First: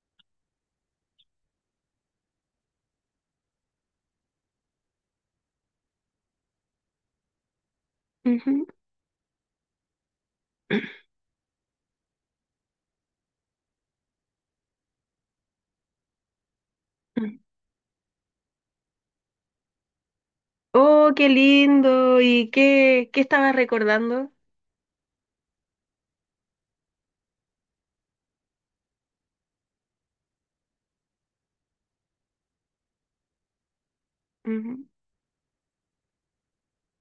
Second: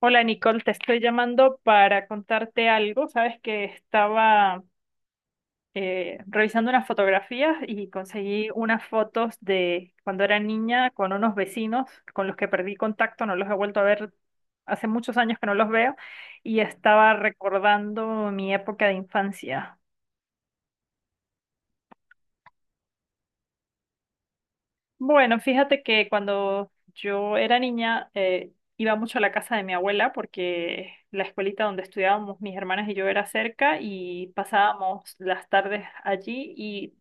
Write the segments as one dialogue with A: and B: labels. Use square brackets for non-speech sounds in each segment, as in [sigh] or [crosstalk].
A: Hola Nicole, te estoy llamando para contarte algo. Sabes que estaba revisando unas fotografías y conseguí
B: Ujú.
A: unas fotos de cuando era niña
B: [clears throat]
A: con unos vecinos con los que perdí contacto, no los he vuelto a ver hace muchos años que no los veo y estaba recordando mi época de infancia.
B: Oh, qué lindo. ¿Y qué estabas recordando?
A: Bueno, fíjate que cuando yo era niña iba mucho a la casa de mi abuela porque la escuelita donde estudiábamos mis hermanas y yo era cerca y
B: Ujú.
A: pasábamos las tardes allí y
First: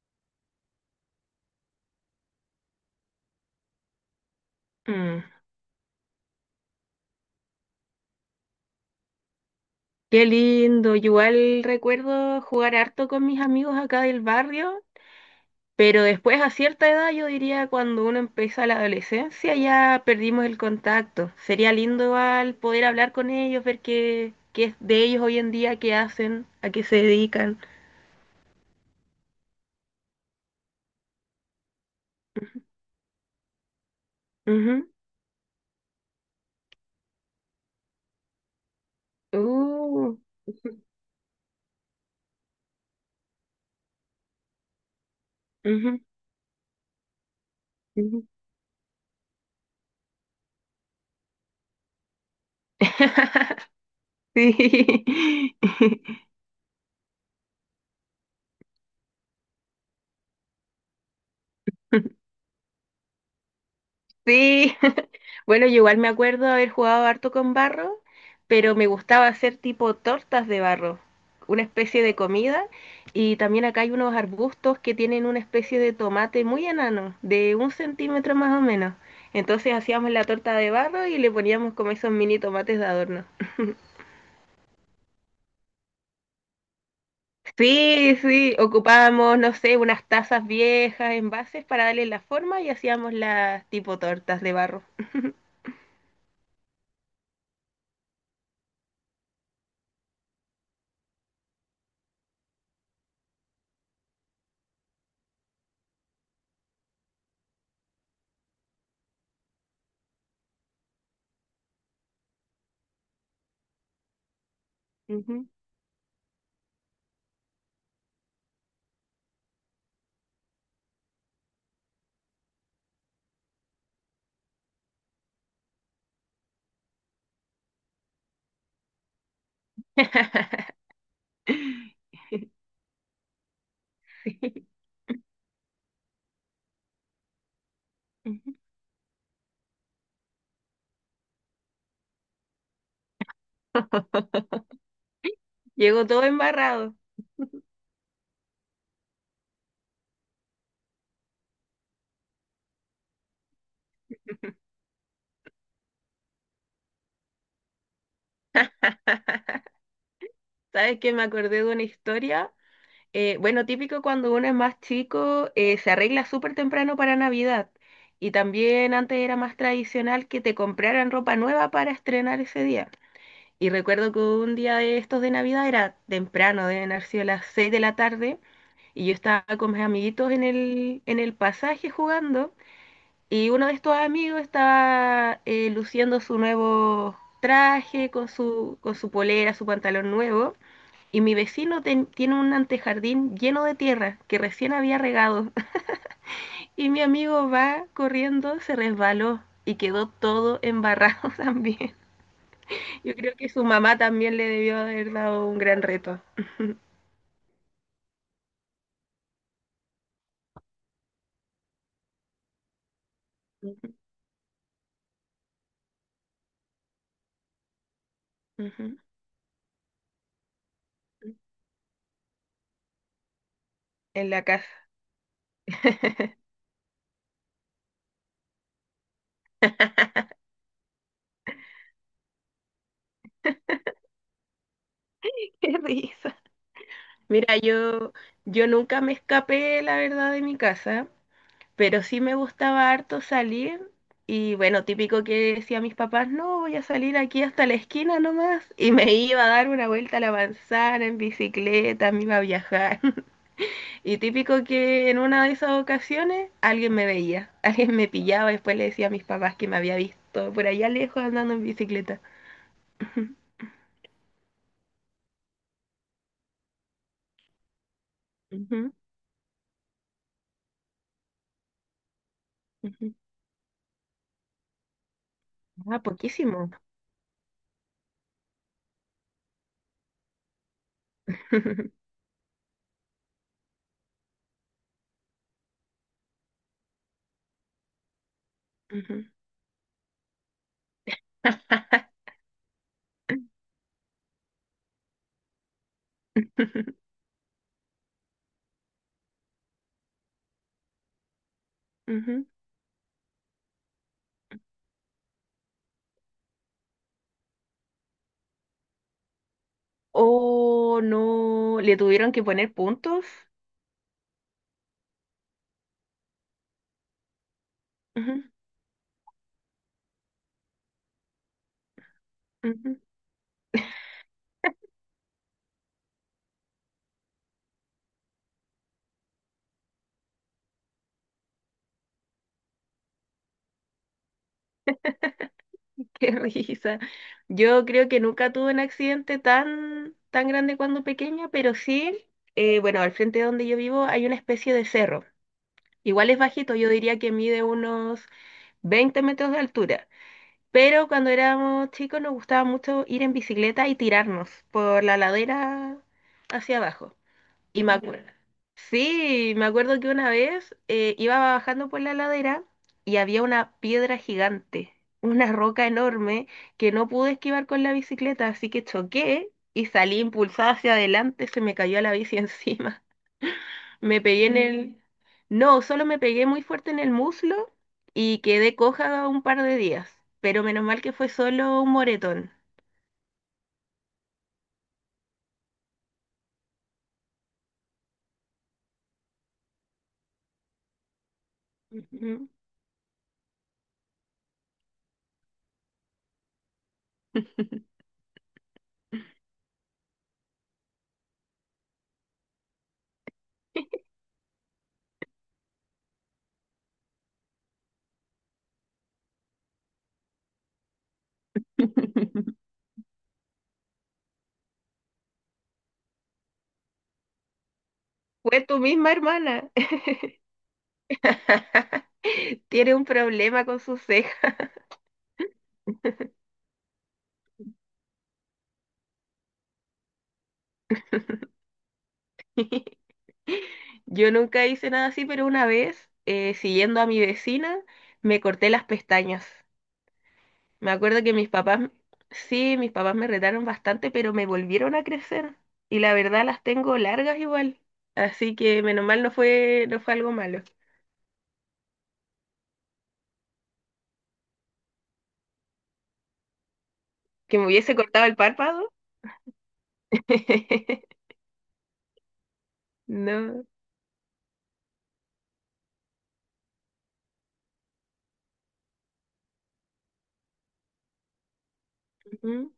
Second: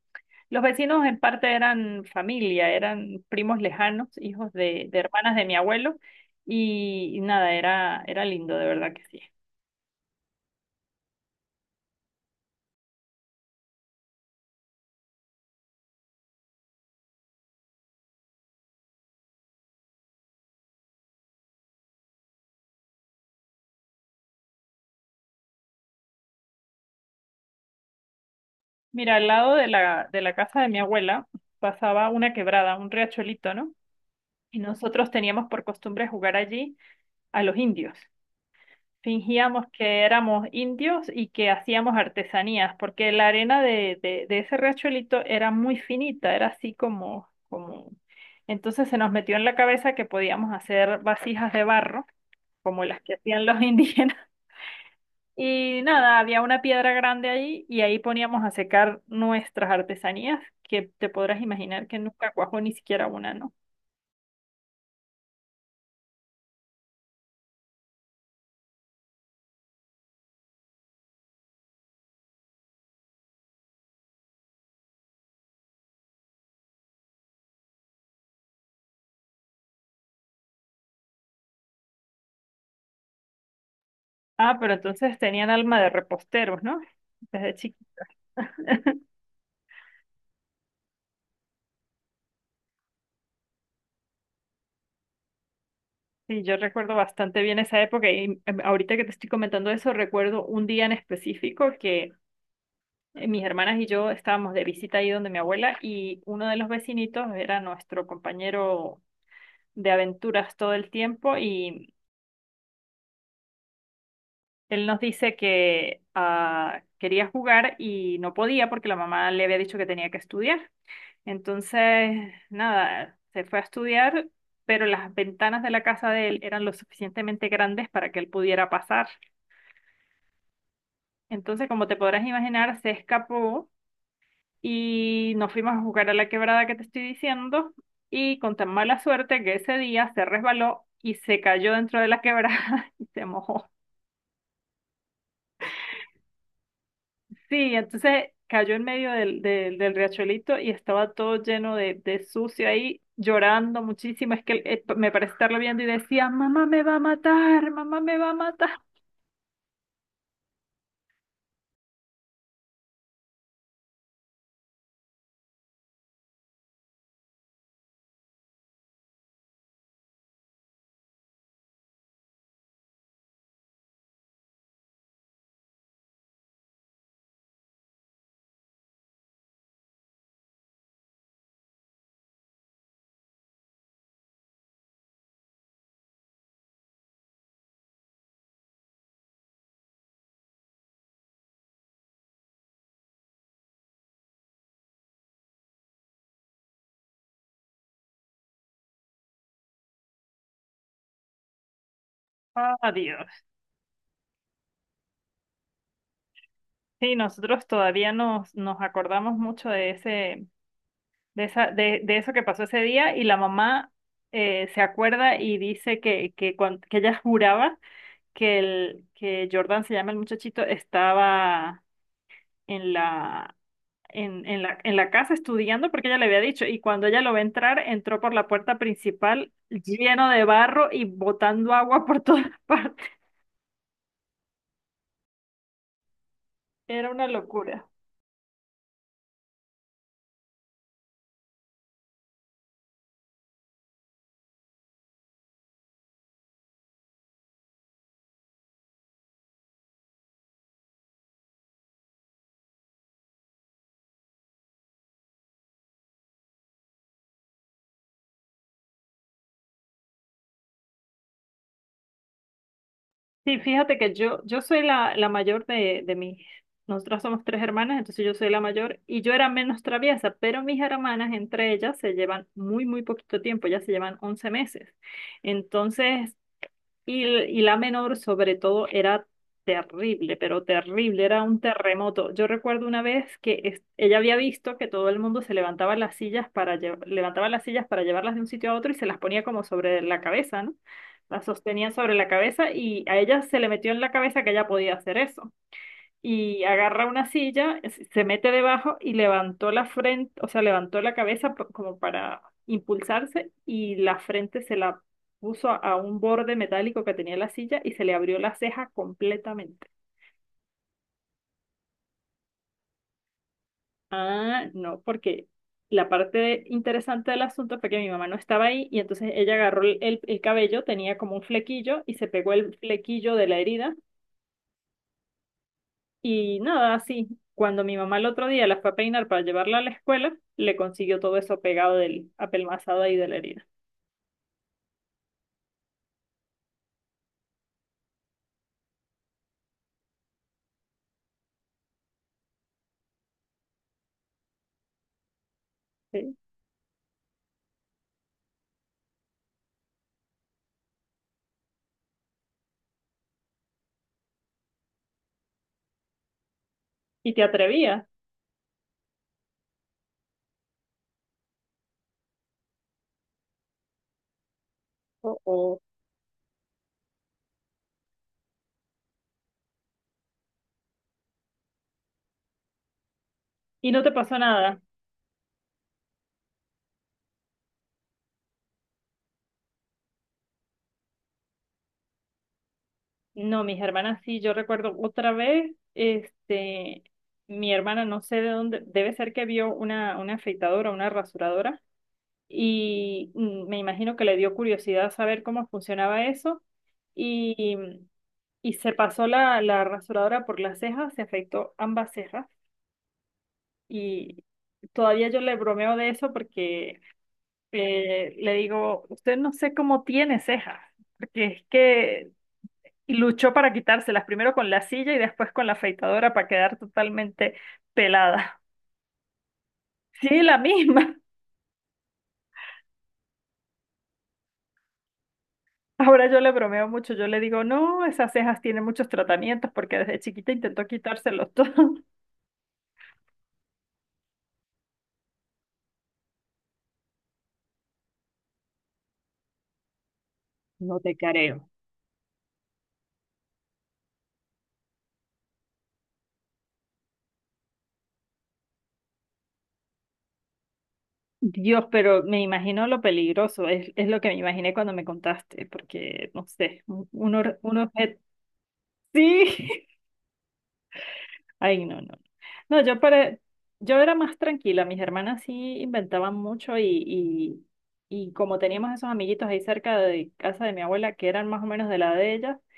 A: los vecinos en parte eran familia, eran primos lejanos, hijos de
B: Mm.
A: hermanas de mi abuelo y nada, era lindo, de verdad que sí.
B: Qué lindo. Yo igual recuerdo jugar harto con mis amigos acá del barrio, pero después a cierta edad, yo diría cuando uno empieza la adolescencia, ya perdimos el contacto. Sería lindo igual poder hablar con ellos, ver qué es de ellos hoy en día, qué hacen, a qué se dedican.
A: Mira, al lado de la casa de mi abuela pasaba una quebrada, un riachuelito, ¿no? Y
B: Ujú.
A: nosotros teníamos por costumbre jugar allí a los indios. Fingíamos que
B: Uh,
A: éramos
B: [laughs]
A: indios y que hacíamos artesanías, porque la arena de ese riachuelito era muy
B: ujú, ujú,
A: finita, era así como...
B: ujú.
A: Entonces se nos metió en la cabeza que podíamos hacer vasijas de barro, como las que hacían los [laughs]
B: [laughs]
A: indígenas.
B: Sí.
A: Y nada,
B: [laughs]
A: había una piedra grande allí y ahí poníamos a secar nuestras artesanías, que te podrás imaginar que nunca cuajó ni siquiera una, ¿no?
B: Sí, [laughs] bueno, yo igual me acuerdo haber jugado harto con barro, pero me gustaba hacer tipo tortas de barro, una especie de comida, y también acá hay unos arbustos que tienen una especie de tomate muy enano, de un centímetro más o menos. Entonces hacíamos la torta de barro y le poníamos como esos mini tomates de adorno.
A: Ah, pero entonces tenían alma de reposteros, ¿no? Desde chiquitos.
B: Sí, sí,
A: [laughs]
B: ocupábamos, no sé, unas tazas viejas, envases para darle la forma y hacíamos las tipo tortas de barro.
A: Sí, yo recuerdo bastante bien esa época y ahorita que te estoy comentando eso, recuerdo un día en específico que mis hermanas y yo estábamos de visita ahí donde mi abuela y uno de los vecinitos era nuestro compañero de aventuras todo el tiempo y él nos dice
B: Ujú.
A: que quería jugar y no podía porque la mamá le había dicho que tenía que estudiar. Entonces, nada, se fue a estudiar, pero las ventanas de la casa de él eran lo suficientemente grandes para que él pudiera pasar.
B: [laughs]
A: Entonces, como te podrás imaginar, se escapó
B: Sí.
A: y nos fuimos a jugar a la quebrada que te estoy diciendo y
B: Ujú.
A: con tan mala suerte que ese día se resbaló y se cayó dentro de la quebrada [laughs] y se mojó.
B: Llegó todo embarrado.
A: Sí, entonces cayó en medio del riachuelito y estaba todo lleno de sucio ahí, llorando muchísimo. Es que me parece estarlo viendo y decía, mamá me va a matar, mamá me va a matar.
B: ¿Sabes que Me acordé de una historia. Bueno, típico cuando uno es más chico, se arregla súper temprano para Navidad. Y también antes era más tradicional que te compraran ropa nueva para estrenar ese día. Y recuerdo que un día de estos de Navidad era temprano, deben haber sido las 6 de la tarde, y yo estaba con mis amiguitos en el pasaje jugando, y uno de estos amigos estaba luciendo su nuevo traje con su polera, su pantalón nuevo. Y mi vecino tiene un antejardín lleno de tierra que recién había regado [laughs] y mi amigo va corriendo, se resbaló y quedó todo embarrado [laughs] también.
A: Ah,
B: Yo creo
A: Dios.
B: que su mamá también le debió haber dado un gran reto. [laughs]
A: Sí, nosotros todavía nos acordamos mucho de ese, de, esa, de eso que pasó ese día y la mamá
B: Ujú,
A: se acuerda y dice que ella juraba
B: ujú.
A: que Jordan, se llama el muchachito, estaba en la,
B: En la
A: en, en
B: casa.
A: la, en la casa estudiando porque ella le había
B: [laughs]
A: dicho y cuando ella lo ve entrar, entró por la puerta principal lleno de barro y botando agua por todas [laughs] partes.
B: Qué risa.
A: Era una
B: Mira,
A: locura.
B: yo nunca me escapé, la verdad, de mi casa. Pero sí me gustaba harto salir y bueno, típico que decía a mis papás, no, voy a salir aquí hasta la esquina nomás y me iba a dar una vuelta a la manzana en bicicleta, me iba a viajar. [laughs] Y típico que en una de esas ocasiones alguien me veía, [laughs] alguien me pillaba, después le decía a mis papás que me había visto por allá lejos andando en bicicleta. [laughs]
A: Sí, fíjate que yo soy la mayor de nosotras somos tres hermanas, entonces yo soy la
B: Ujú,
A: mayor y yo era menos traviesa, pero mis hermanas entre ellas se llevan muy
B: ujú.
A: poquito tiempo, ya se llevan 11 meses.
B: Ah,
A: Entonces,
B: poquísimo.
A: y la menor, sobre todo, era terrible, pero terrible, era un
B: [laughs]
A: terremoto. Yo recuerdo una vez que ella había visto que todo el mundo se levantaba las sillas para levantaba las sillas para llevarlas de un sitio a otro y se las
B: Ujú,
A: ponía como sobre la cabeza, ¿no? Las sostenían sobre la cabeza y a ella se
B: [laughs]
A: le metió en la cabeza que ella podía hacer eso y
B: ujú.
A: agarra una silla, se mete debajo y levantó la frente, o sea, levantó la cabeza como para impulsarse y la frente se la puso a un borde metálico que tenía la silla y se le abrió la ceja completamente.
B: Oh, no, le tuvieron que poner puntos.
A: Ah, no, porque la parte interesante del asunto fue que mi mamá no
B: Ujú,
A: estaba ahí y entonces ella agarró el cabello, tenía como un flequillo y se pegó el
B: ujú.
A: flequillo de la herida. Y nada, así, cuando mi mamá el otro día la fue a peinar para llevarla a la escuela, le consiguió todo eso pegado del apelmazado ahí de la herida.
B: [laughs] Qué risa. Yo creo que nunca tuve un accidente tan grande cuando pequeña, pero sí, bueno, al frente de donde yo vivo hay una especie de cerro. Igual
A: ¿Sí?
B: es bajito, yo diría que mide unos 20 metros de altura. Pero cuando éramos chicos nos gustaba mucho ir en bicicleta y tirarnos por la ladera hacia abajo.
A: ¿Y te
B: Y me
A: atrevías?
B: acuerdo, sí, me acuerdo que una vez iba bajando por la ladera y había una piedra gigante,
A: O,
B: una
A: o-
B: roca enorme que no pude esquivar con la bicicleta, así que choqué y salí impulsada hacia adelante, se me cayó la bici [laughs] encima.
A: Y no te
B: Me
A: pasó
B: pegué en
A: nada.
B: el... No, solo me pegué muy fuerte en el muslo y quedé coja un par de días, pero menos mal que fue solo un moretón.
A: No, mis hermanas sí, yo recuerdo otra vez, este, mi hermana no sé de dónde, debe ser que vio una afeitadora, una rasuradora,
B: Ujú.
A: y mm, me imagino que le dio curiosidad saber cómo funcionaba eso, y, y se pasó la rasuradora por las cejas, se afeitó ambas cejas. Y todavía yo le bromeo de eso porque le digo, usted no sé cómo tiene cejas, porque es que luchó para quitárselas, primero con la silla y después con la afeitadora para quedar totalmente pelada.
B: Fue tu
A: [laughs]
B: misma hermana.
A: Sí, la misma.
B: [laughs] Tiene un problema con sus cejas.
A: [laughs] Ahora yo le bromeo mucho, yo le digo, no, esas cejas tienen muchos tratamientos porque desde chiquita intentó quitárselos todos. [laughs]
B: [laughs] Yo nunca hice nada así, pero una vez, siguiendo a mi vecina, me corté las pestañas. Me
A: No te
B: acuerdo que mis
A: careo.
B: papás, sí, mis papás me retaron bastante, pero me volvieron a crecer. Y la verdad las tengo largas igual. Así que menos mal no fue algo malo.
A: Dios, pero me imagino lo peligroso, es lo que me imaginé cuando me contaste, porque no sé,
B: Que me
A: un
B: hubiese
A: objeto.
B: cortado el párpado.
A: Sí.
B: [laughs]
A: [laughs] Ay, no, no. No, yo para,
B: No.
A: yo era más tranquila. Mis hermanas sí inventaban mucho y como teníamos esos amiguitos ahí cerca de casa de mi abuela que eran más o menos de la de ellas,
B: Ujú.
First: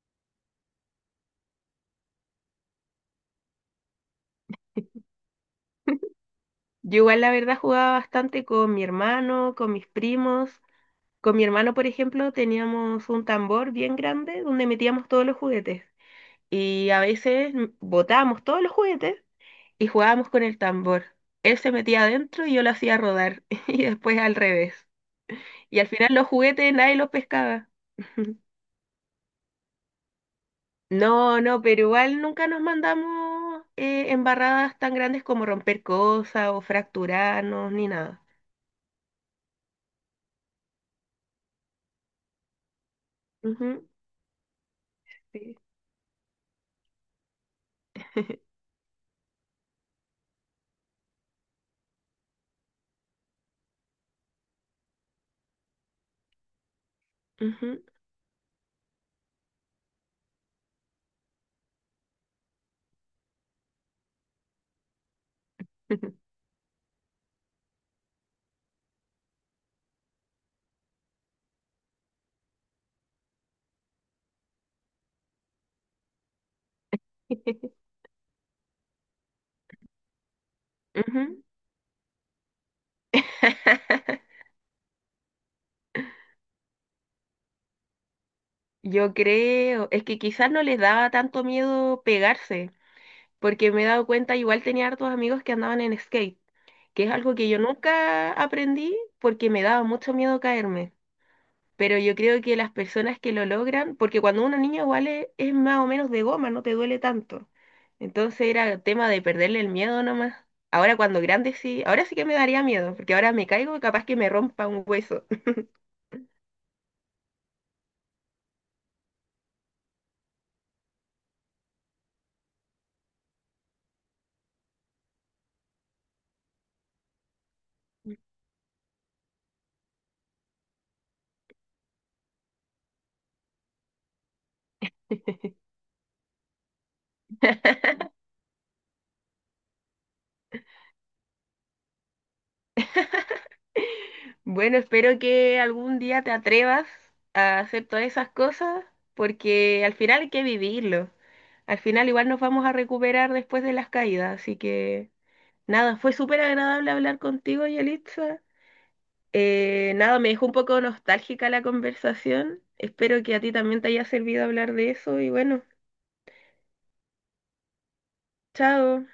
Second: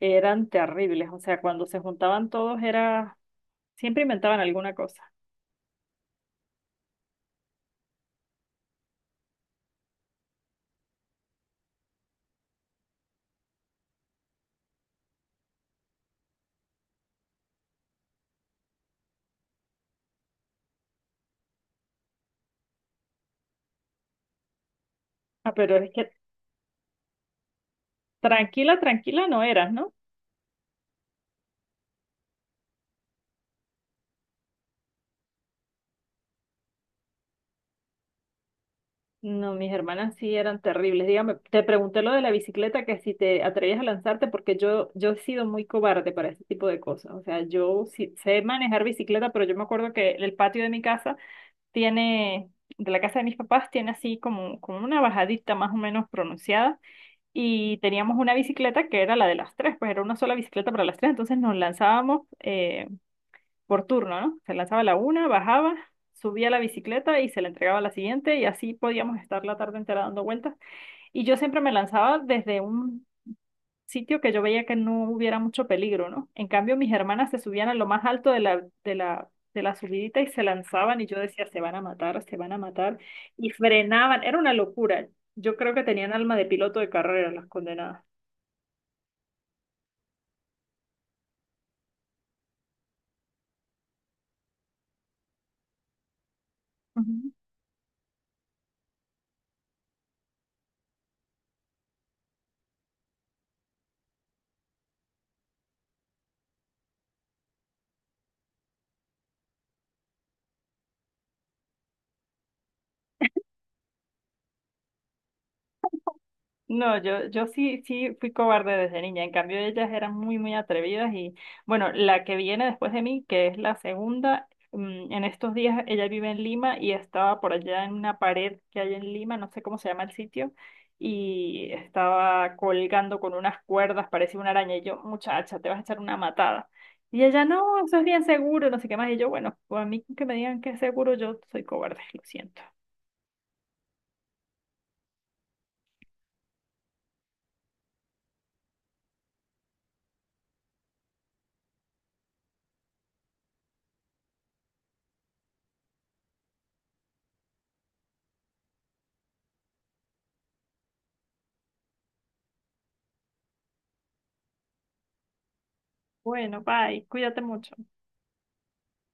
A: eran terribles. O sea, cuando se juntaban todos era, siempre inventaban alguna cosa.
B: Yo igual la verdad jugaba bastante con mi hermano, con mis primos. Con mi hermano, por ejemplo, teníamos un tambor bien grande donde metíamos todos los juguetes. Y a veces botábamos todos los juguetes y jugábamos con el tambor. Él se metía adentro y yo lo hacía rodar [laughs] y después al revés.
A: Ah, pero
B: Y al
A: es que
B: final los juguetes nadie los pescaba. [laughs]
A: tranquila, tranquila no eras, ¿no?
B: No, pero igual nunca nos mandamos embarradas tan grandes como romper cosas o fracturarnos ni nada.
A: No, mis hermanas sí eran terribles. Dígame, te pregunté lo de la bicicleta, que si te atrevías a
B: Ujú,
A: lanzarte, porque yo he sido
B: sí.
A: muy cobarde para ese tipo de cosas. O sea, yo sí sé
B: [laughs]
A: manejar bicicleta, pero yo me acuerdo que el patio de mi casa tiene, de la casa de mis papás, tiene así como una bajadita más o menos pronunciada. Y
B: Ujú,
A: teníamos una bicicleta que era la de las tres, pues era una sola bicicleta para las tres. Entonces nos lanzábamos, por turno, ¿no? Se lanzaba la una, bajaba,
B: [laughs]
A: subía la bicicleta y se la entregaba a la siguiente y así podíamos estar la tarde entera dando vueltas. Y yo siempre me lanzaba desde un sitio que yo veía que no hubiera mucho peligro, ¿no? En cambio, mis hermanas se subían a lo más alto de la subidita y se lanzaban y yo
B: ujú.
A: decía, se van a matar, se van a matar y frenaban.
B: [laughs]
A: Era una locura. Yo creo que tenían alma de piloto de carrera las condenadas.
B: Yo creo, es que quizás no les daba tanto miedo pegarse, porque me he dado cuenta, igual tenía hartos amigos que andaban en skate, que es
A: Ujú.
B: algo que yo nunca aprendí porque me daba mucho miedo caerme. Pero yo creo que las personas que lo logran, porque cuando uno niño igual es más o menos de goma, no te duele tanto. Entonces era tema de perderle el miedo nomás. Ahora cuando grande sí, ahora sí que me daría miedo, porque ahora me caigo y capaz que me rompa un hueso. [laughs]
A: No, sí fui cobarde desde niña. En cambio, ellas eran muy atrevidas y bueno, la que viene después de mí, que es la segunda, mm, en estos días ella vive en Lima y estaba por allá en una pared que hay en Lima, no sé cómo se llama el sitio, y estaba colgando con unas cuerdas, parecía una araña, y yo, muchacha, te vas a echar una matada. Y ella, no, eso es bien seguro, no sé qué más. Y yo, bueno, pues a mí que me digan que es seguro, yo soy cobarde, lo siento.
B: Bueno, espero que algún día te atrevas a hacer todas esas cosas, porque al final hay que vivirlo. Al final igual nos vamos a recuperar después de las caídas, así que nada, fue súper agradable hablar contigo, Yelitza. Nada, me dejó un poco nostálgica la conversación. Espero que a ti también te haya servido hablar de eso y bueno,
A: Bueno, bye, cuídate mucho.
B: chao.